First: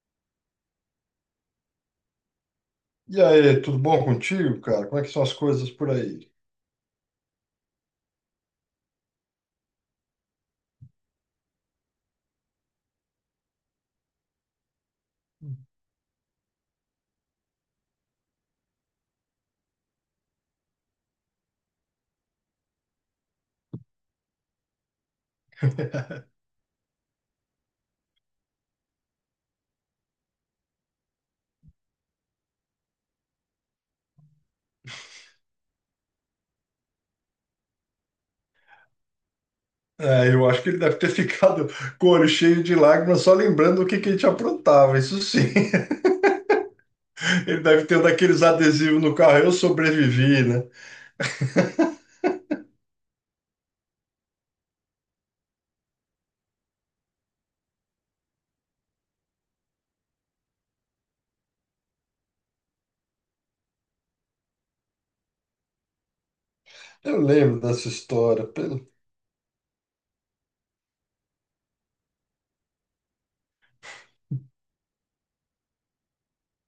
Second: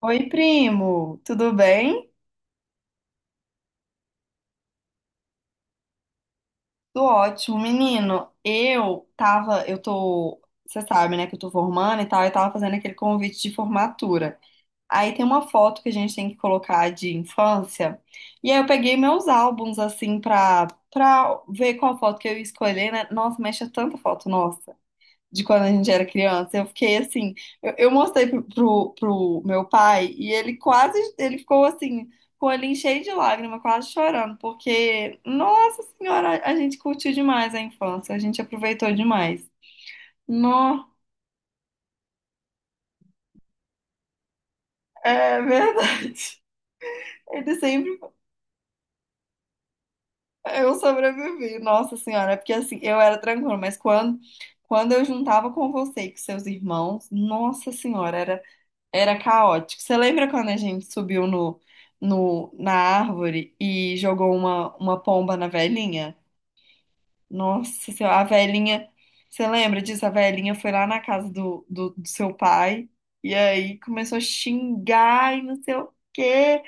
Oi, primo, tudo bem? E aí, tudo bom contigo, cara? Como é que são as coisas por aí? Tudo ótimo, menino. Eu tava, eu tô, você sabe, né, que eu tô formando e tal, eu tava fazendo aquele convite de formatura. Aí tem uma foto que a gente tem que colocar de infância. E aí eu peguei meus álbuns assim pra ver qual foto que eu ia escolher, né? Nossa, mexe tanta foto, nossa de quando a gente era criança. Eu fiquei assim, eu mostrei pro meu pai e ele quase, ele ficou assim, com o olhinho cheio de lágrima, quase chorando, porque, nossa senhora, a gente curtiu demais a infância, a gente aproveitou demais. É, eu acho que ele Nó, deve ter ficado com o olho cheio de lágrimas só lembrando o que que a gente aprontava, isso é sim. verdade. Ele Ele deve sempre, ter um daqueles adesivos no carro, eu sobrevivi, né? eu sobrevivi, nossa senhora, é porque assim, eu era tranquila, quando eu juntava com você e com seus irmãos, nossa senhora, era caótico. Você lembra quando a gente subiu no, no, na árvore e jogou uma pomba na velhinha? Eu lembro dessa Nossa senhora, a história. Velhinha. Você lembra disso? A velhinha foi lá na casa do seu pai e aí começou a xingar e não sei o quê.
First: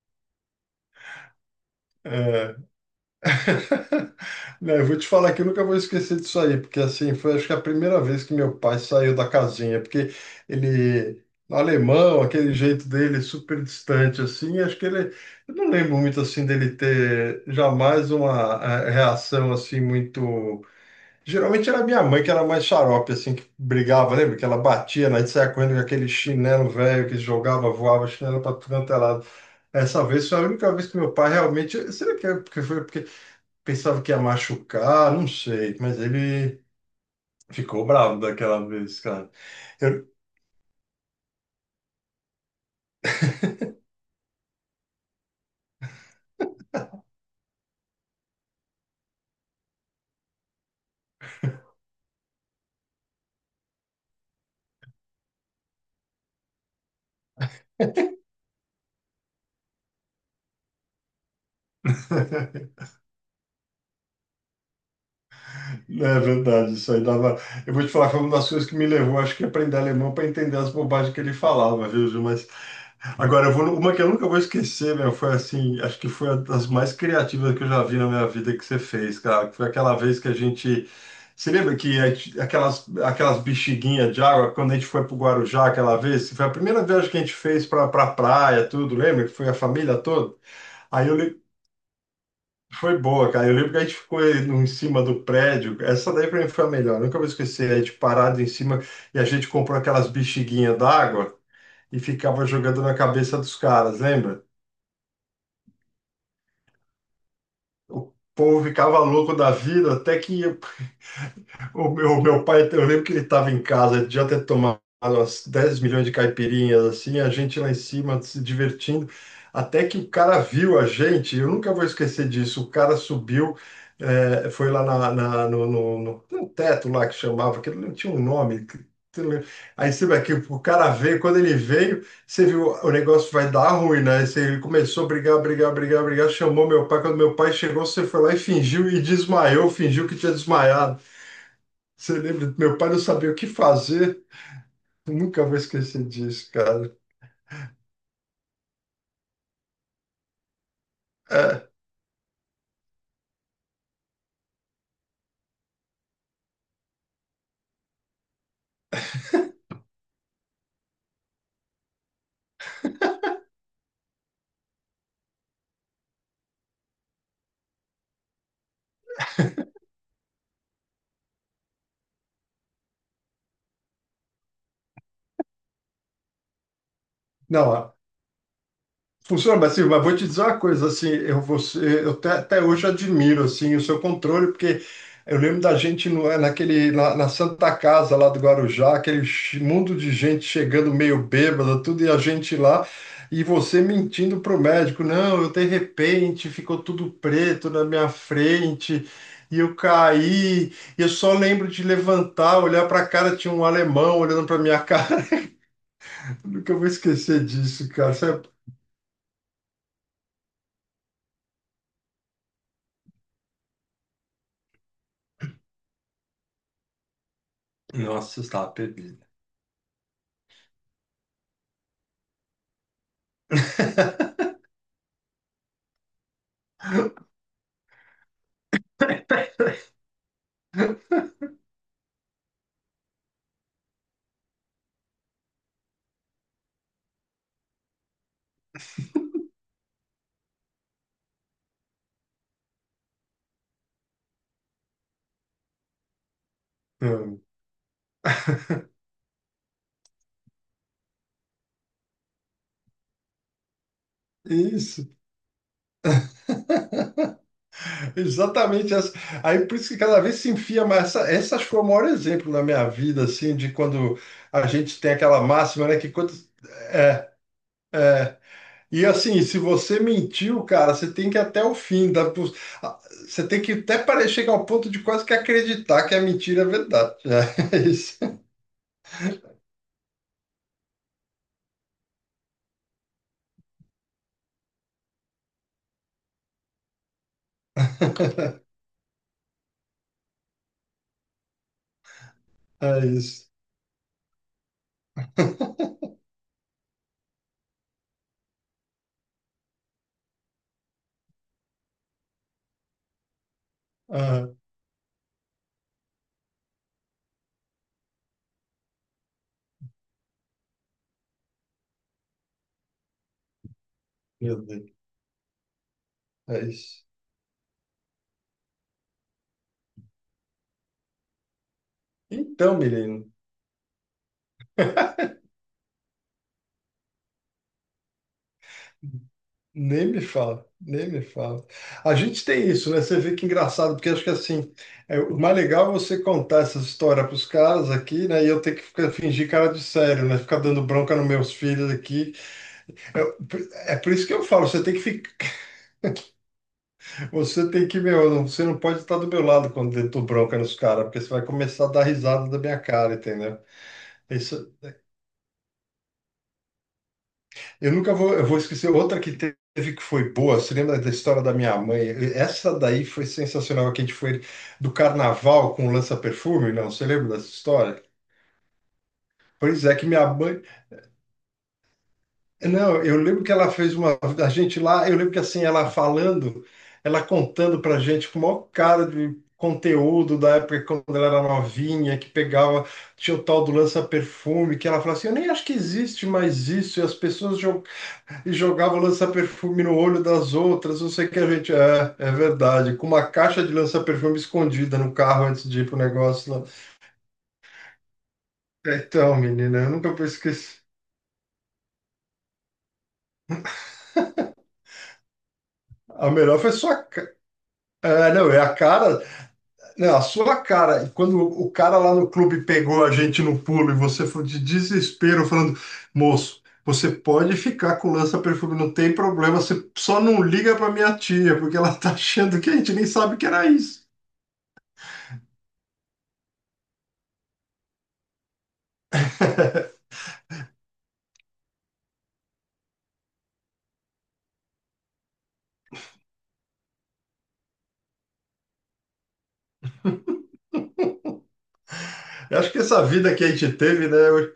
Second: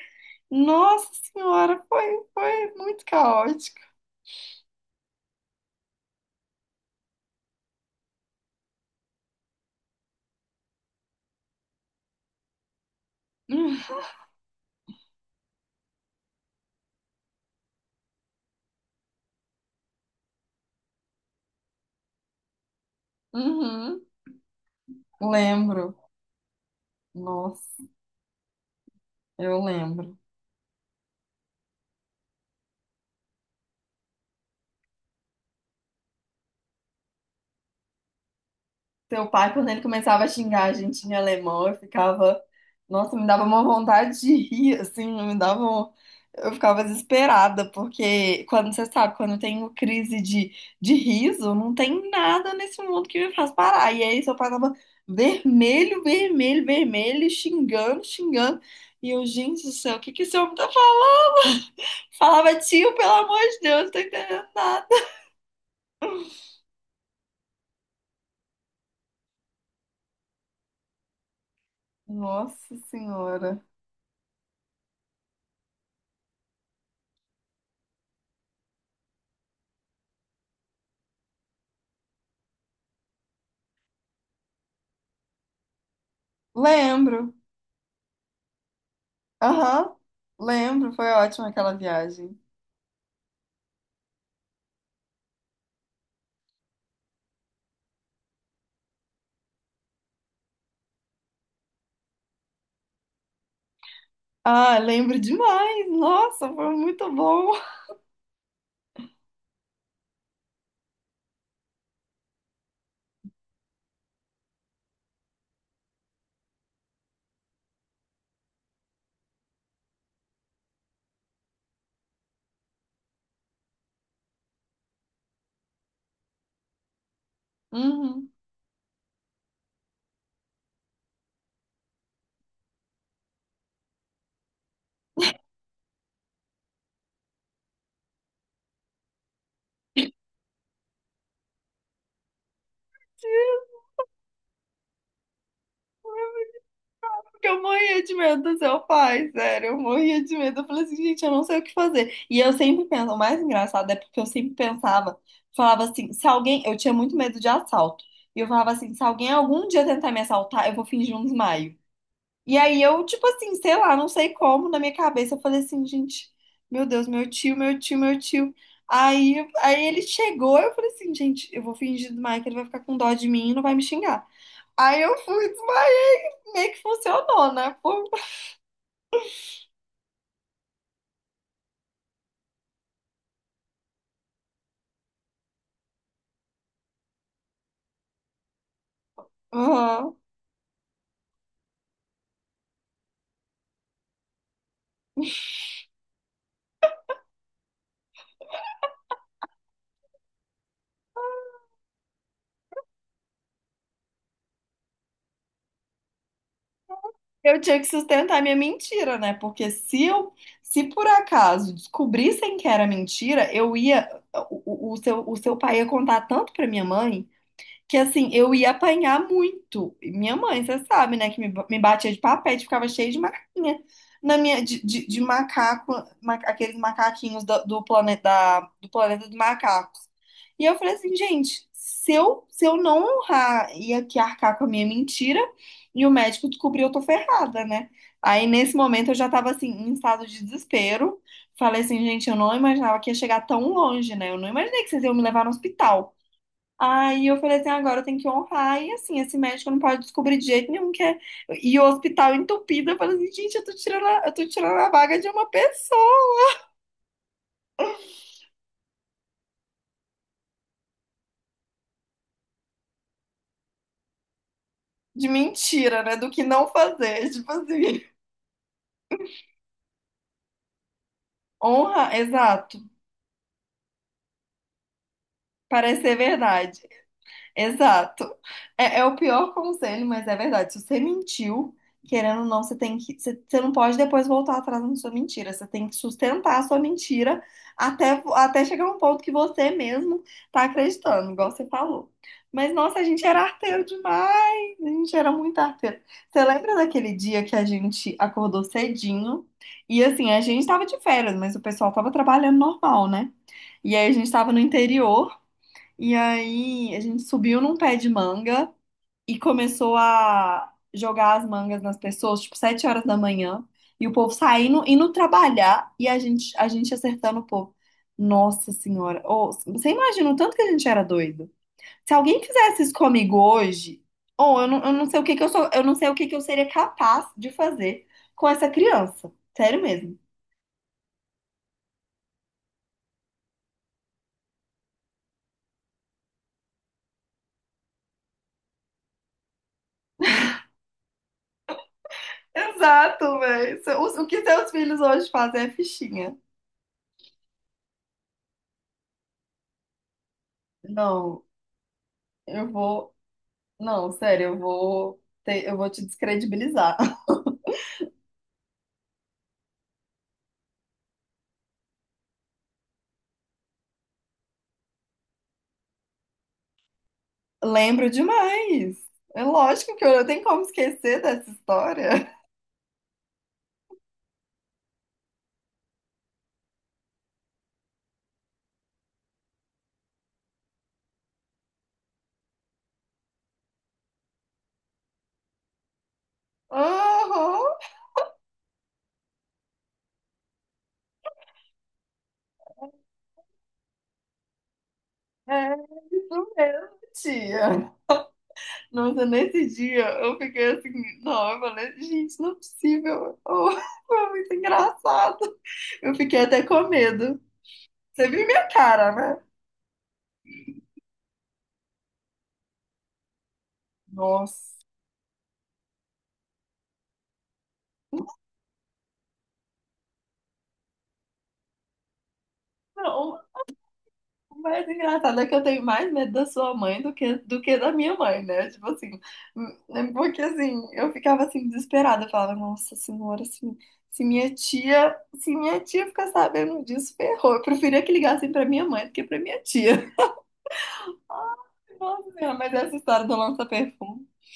Nossa senhora, É. foi muito caótico. Né, eu vou te falar que eu nunca vou esquecer disso aí, porque assim, foi acho que a primeira vez que meu pai saiu da casinha, porque ele, alemão, aquele jeito dele super distante assim, acho que ele, eu não lembro muito assim dele ter jamais uma reação assim muito, geralmente era minha mãe que era mais xarope assim, que Uhum, brigava, lembra? Que ela batia, né, e saia correndo com lembro. aquele chinelo velho que jogava, Nossa, voava chinelo para tudo quanto é lado. eu Essa lembro. vez foi a única vez que meu pai realmente. Será que é porque foi porque pensava que ia machucar, não sei, mas ele ficou bravo daquela vez, Seu cara. pai, quando ele Eu- começava a xingar a gente em alemão, eu ficava. Nossa, me dava uma vontade de rir, assim, me dava. Eu ficava desesperada, porque quando você sabe, quando eu tenho crise de riso, não tem nada nesse mundo que me faz parar. E aí seu pai tava vermelho, vermelho, vermelho, xingando, xingando. E eu, gente do céu, o que que esse homem tá falando? Falava, tio, pelo amor de Deus, não tô entendendo nada. Não, é verdade, isso aí dava. Eu vou te falar, foi uma das coisas que me levou, acho que, a aprender alemão para entender as bobagens que ele falava, viu, Ju? Mas Nossa agora, eu Senhora. vou numa que eu nunca vou esquecer, meu. Foi assim, acho que foi uma das mais criativas que eu já vi na minha vida que você fez, cara. Que Foi aquela vez que a gente. Você lembra que a aquelas, bexiguinhas de água, quando a gente foi pro Guarujá aquela vez? Foi a primeira viagem que a Lembro. gente fez pra praia, tudo, lembra? Que foi a Aham, família toda. lembro, Aí foi eu lembro. ótima aquela viagem. Foi boa, cara. Eu lembro que a gente ficou aí em cima do prédio. Essa daí pra mim foi a melhor. Nunca vou esquecer. A gente parado em cima e a gente comprou aquelas bexiguinhas d'água e ficava jogando na cabeça dos caras, lembra? Ah, lembro demais. Nossa, foi muito bom. O povo ficava louco da vida, até que o meu pai, eu lembro que ele estava em casa, ele já ter tomado umas 10 milhões de caipirinhas, assim, a gente lá em cima se divertindo, até que o cara viu a gente, eu nunca vou esquecer disso, o cara subiu, foi lá na, no, tem um teto lá que chamava, que não tinha um Uhum. nome, que eu lembro. Aí você vê que o cara veio, quando ele veio, você viu, o negócio vai dar ruim, né? Ele começou a brigar, brigar, chamou meu pai, quando meu pai chegou, você foi lá e fingiu e desmaiou, fingiu que tinha desmaiado. Você lembra? Meu pai não sabia o que fazer. Nunca vou esquecer disso, cara. Porque eu morria de medo do seu pai, sério, eu morria de medo. Eu falei assim, gente, eu não sei o É. que fazer. E eu sempre penso, o mais engraçado é porque eu sempre pensava, falava assim, se alguém, eu tinha muito medo de assalto. E eu falava assim, se alguém algum dia tentar me assaltar, eu vou fingir um desmaio. E aí eu, tipo assim, sei lá, não sei como, na minha cabeça eu falei assim, gente, meu Deus, meu tio. Aí ele chegou, eu falei assim, gente, eu vou fingir demais que ele vai ficar com dó de mim e não vai me xingar. Aí eu fui, desmaiei, meio que funcionou, né? Não, Pô, funciona, mas, assim, mas vou te dizer uma coisa, assim, eu, você, eu até, até hoje admiro, assim, o seu controle, porque eu lembro da gente no, naquele, na, na Santa Casa lá do Guarujá, aquele mundo de aham. gente chegando meio bêbada, tudo, e a gente lá, e você mentindo pro médico, não, eu de repente ficou tudo preto na minha frente, e eu caí, e eu só lembro de levantar, olhar pra cara, tinha um alemão olhando pra minha cara, nunca vou esquecer Eu tinha que disso, cara. Sustentar minha mentira, né? Porque se eu, se por acaso descobrissem que era mentira, eu ia, o seu pai ia contar tanto pra minha mãe. Que assim, Nossa, eu eu ia estava apanhar perdido. muito. E Minha mãe, você sabe, né, que me batia de papete, ficava cheia de marquinha na minha de macaco, aqueles macaquinhos do planeta dos macacos. E eu falei assim, gente, se eu não honrar e aqui arcar com a minha mentira, e o médico descobriu, eu tô ferrada, né? Aí nesse momento eu já tava assim, em estado de desespero. Falei assim, gente, eu não imaginava que ia chegar tão longe, né? Eu não imaginei que vocês iam me levar no hospital. Aí eu Hum, falei assim, agora eu tenho que honrar. E assim, esse médico não pode descobrir de jeito nenhum que é. E o hospital entupido. Eu falei assim, gente, eu tô tirando a Isso, vaga de uma pessoa. exatamente essa. Aí por isso que cada vez se enfia mais. Essa foi o maior exemplo na minha vida, assim, de quando a gente tem De aquela máxima, né? mentira, Que né? Do quando, que não fazer. é, Tipo assim, e assim, se você mentiu, cara, você tem que ir até o fim. honra, exato. Ah, você tem que até parecer chegar ao ponto de quase que Parece acreditar que ser a mentira é verdade. verdade. Né? É, isso, Exato. É, é o pior conselho, mas é verdade. Se você mentiu, querendo ou não, você tem que, você, você não pode depois voltar atrás na sua mentira. Você tem que sustentar a sua mentira até chegar a um ponto que você mesmo tá acreditando, igual você falou. Mas, nossa, a é gente era isso. arteiro demais. A gente era muito arteiro. Você lembra daquele dia que a gente acordou cedinho? E assim, a gente tava de férias, mas o pessoal tava trabalhando normal, né? E aí a gente Ah, tava no interior. E aí a gente subiu num pé de manga e começou a jogar as mangas nas pessoas, tipo, 7 horas da manhã, e o povo meu saindo, Deus, indo trabalhar e é a gente isso. acertando o povo. Nossa Senhora, ô, você imagina o tanto que a gente era doido? Se alguém Então, fizesse isso menino. comigo hoje, ou eu não sei o que que eu sou, eu não sei o que que eu seria capaz de fazer com essa criança. Sério Nem mesmo. me fala, nem me fala. A gente tem isso, né? Você vê que engraçado, porque acho que assim, é, o mais legal é você contar essas histórias para os caras aqui, né? E eu ter que ficar, fingir cara de sério, né? Ficar dando bronca nos meus filhos aqui. Exato, velho. É, é por O isso que que eu falo, seus você tem que filhos hoje ficar, fazem é fichinha. você tem que, meu, você não pode estar do meu lado quando eu dou bronca nos caras, porque você Não, vai começar a dar risada da eu minha cara, vou. entendeu? Não, sério, Isso, eu vou te descredibilizar. eu nunca vou, eu vou esquecer outra que teve que foi boa. Você lembra da história da minha mãe? Essa daí foi sensacional, que a gente foi do carnaval com o lança-perfume, não? Você lembra dessa história? Lembro demais. É Pois lógico é, que que eu minha não tenho mãe. como esquecer dessa história. Não, eu lembro que ela fez uma. A gente lá, eu lembro que assim, ela falando, ela contando pra gente com o maior cara de conteúdo da época quando ela era novinha, que pegava, tinha o tal do lança-perfume, que ela falava assim: eu nem acho que existe mais isso, e as pessoas Aham, e jogava lança-perfume no olho das outras. Não sei o que a gente é, é verdade. Com uma caixa de lança-perfume escondida no carro antes é de ir pro negócio isso lá. mesmo, tia. Nossa, Então, nesse menina, eu dia nunca vou eu fiquei esquecer. assim, não, eu falei, gente, não é possível. Oh, foi muito engraçado. Eu A fiquei melhor até foi com sua. Medo. Você É, viu não, é minha a cara, cara. né? Não, a sua cara. E quando o cara lá no clube pegou a gente no pulo e você foi de Nossa. desespero falando, moço, você pode ficar com lança-perfume, não tem problema. Você só não liga pra minha tia, porque ela tá achando que a gente nem sabe Não. que era isso. O mais engraçado é que eu tenho mais medo da sua mãe do que da minha mãe, né? Tipo assim, porque assim, eu ficava assim desesperada, eu falava, nossa senhora, assim, se minha tia ficar sabendo disso, ferrou. Eu preferia que ligassem pra minha mãe do que pra minha tia. Nossa senhora, Eu acho mas que essa essa história vida do que a gente teve, lança-perfume, né, hoje,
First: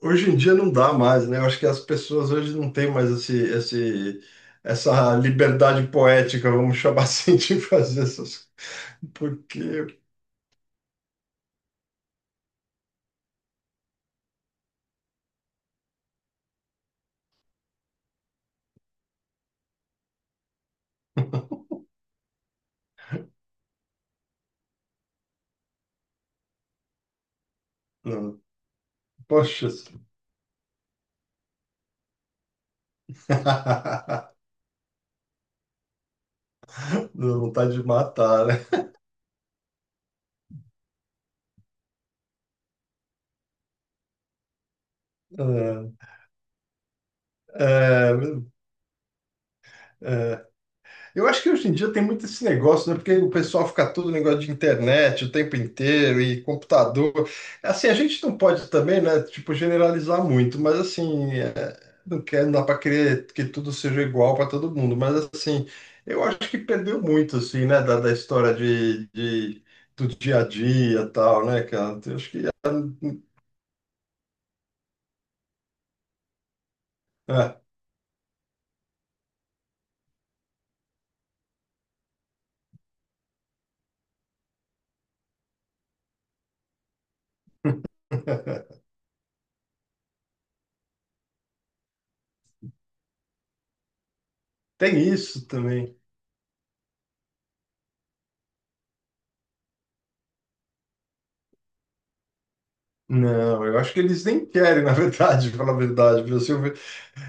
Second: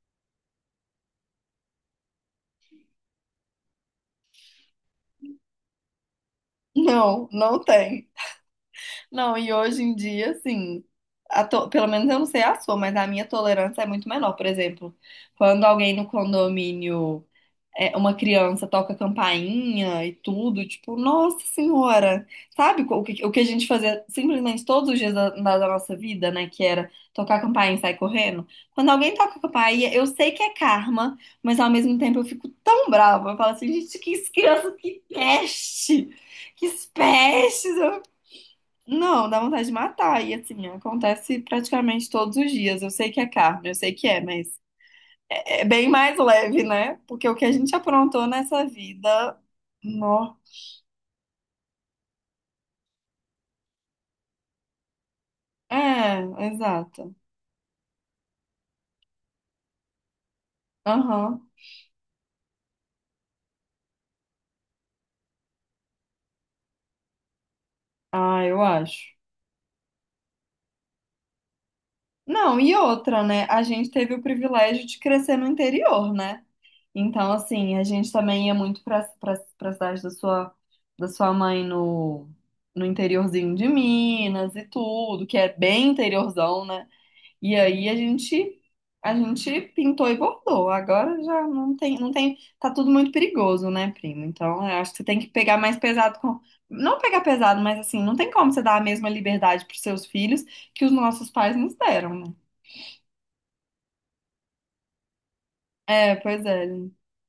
hoje em dia não dá mais, né? Eu acho que as pessoas hoje não têm mais esse, essa liberdade poética, vamos chamar não, assim, não de fazer tem. essas. Coisas. Não, e hoje Porque, em dia, assim, pelo menos eu não sei a sua, mas a minha tolerância é muito menor. Por exemplo, quando alguém no condomínio é, uma criança toca campainha e tudo, tipo, nossa senhora, sabe o que a gente fazia simplesmente todos os dias da nossa vida, né? Que era tocar campainha e sair não, correndo. Quando alguém toca poxa, campainha, eu sei que é karma, mas ao mesmo tempo eu fico tão brava. Eu falo assim, gente, que criança, que peste! Que não, pestes! vontade de matar, né? Não, dá vontade de matar. E assim, acontece praticamente todos os dias. Eu sei que é karma, eu sei que é, mas. É bem mais leve, né? Porque o que a É, gente é, aprontou nessa vida. Nó. eu acho que hoje em dia tem muito esse negócio, né? Porque o pessoal fica todo negócio de internet o tempo inteiro e É, exato. computador. Assim, a gente não pode também, né? Tipo, generalizar muito, mas assim, Aham. é, não quer, não dá para querer que tudo seja igual para todo mundo. Mas assim, eu acho que perdeu muito, assim, né? Da Ah, história eu acho. Do dia a dia e tal, né, cara? Eu acho que Não, e outra, né? A gente teve o privilégio de crescer no interior, né? Então, é. assim, a gente também ia muito pra cidade da sua mãe no, no interiorzinho de Minas e tudo, que é bem interiorzão, né? E aí a gente pintou e bordou. Agora já não tem não tem tá tudo muito perigoso, né, primo? Então, eu acho Tem que você tem que isso pegar mais também. pesado com não pegar pesado, mas assim, não tem como você dar a mesma liberdade para seus filhos que os nossos pais nos deram, né? Não, eu acho que eles nem querem, na verdade, falar a É, verdade. Viu? pois Assim, é.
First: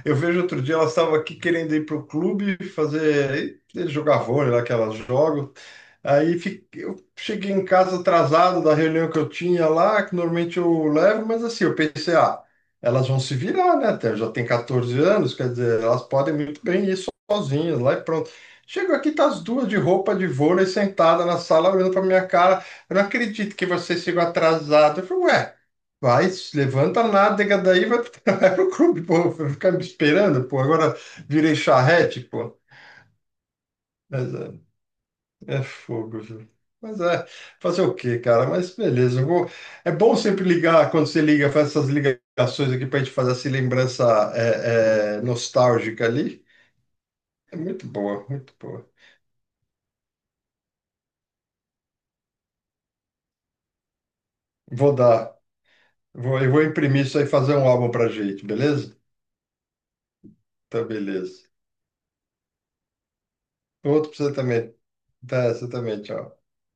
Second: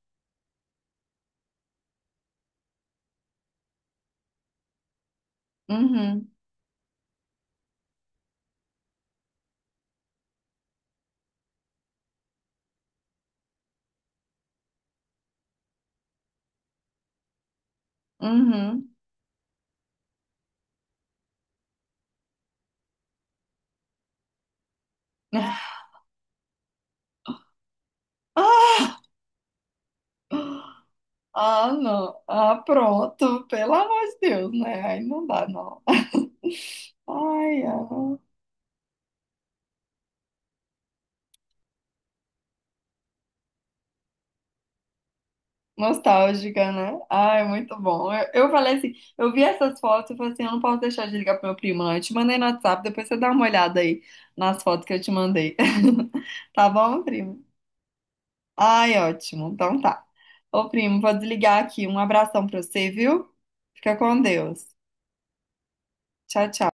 eu vejo outro dia, elas estavam aqui querendo ir para o clube fazer, jogar vôlei lá que elas jogam. Uhum. Eu cheguei em casa atrasado da reunião que eu tinha lá, que normalmente eu levo, mas assim, eu pensei, ah, elas vão se virar, né? Até já tem 14 anos, quer dizer, elas podem muito bem ir sozinhas lá e pronto. Chego Uhum. aqui, tá as duas de roupa de vôlei sentada na sala olhando para minha cara. Eu não acredito que vocês chegam atrasadas. Eu falei, ué, vai, se levanta a nádega daí, vai, vai pro clube, pô. Vai ficar me esperando, pô. Agora virei Ah, não. charrete, Ah, pô. pronto. Pelo amor de Mas Deus, é, né? Aí não dá, é não. fogo, viu? Mas é, Ai, fazer o ai. quê, cara? Mas beleza, eu vou... É bom sempre ligar, quando você liga, faz essas ligações aqui pra gente fazer essa lembrança é, é, nostálgica ali. Nostálgica, né? Ai, É muito muito bom. boa, Eu muito falei boa. assim, eu vi essas fotos e falei assim, eu não posso deixar de ligar pro meu primo, não. Eu te mandei no WhatsApp, depois você dá uma olhada aí nas fotos que Vou eu te dar, mandei. vou, eu vou Tá bom, imprimir isso aí e primo? fazer um álbum pra gente, Ai, beleza? ótimo. Então tá. Ô, Então, primo, vou beleza. desligar aqui. Um abração pra você, viu? Fica Outro pra com você Deus. também. Tá, você também, tchau. Tchau, tchau.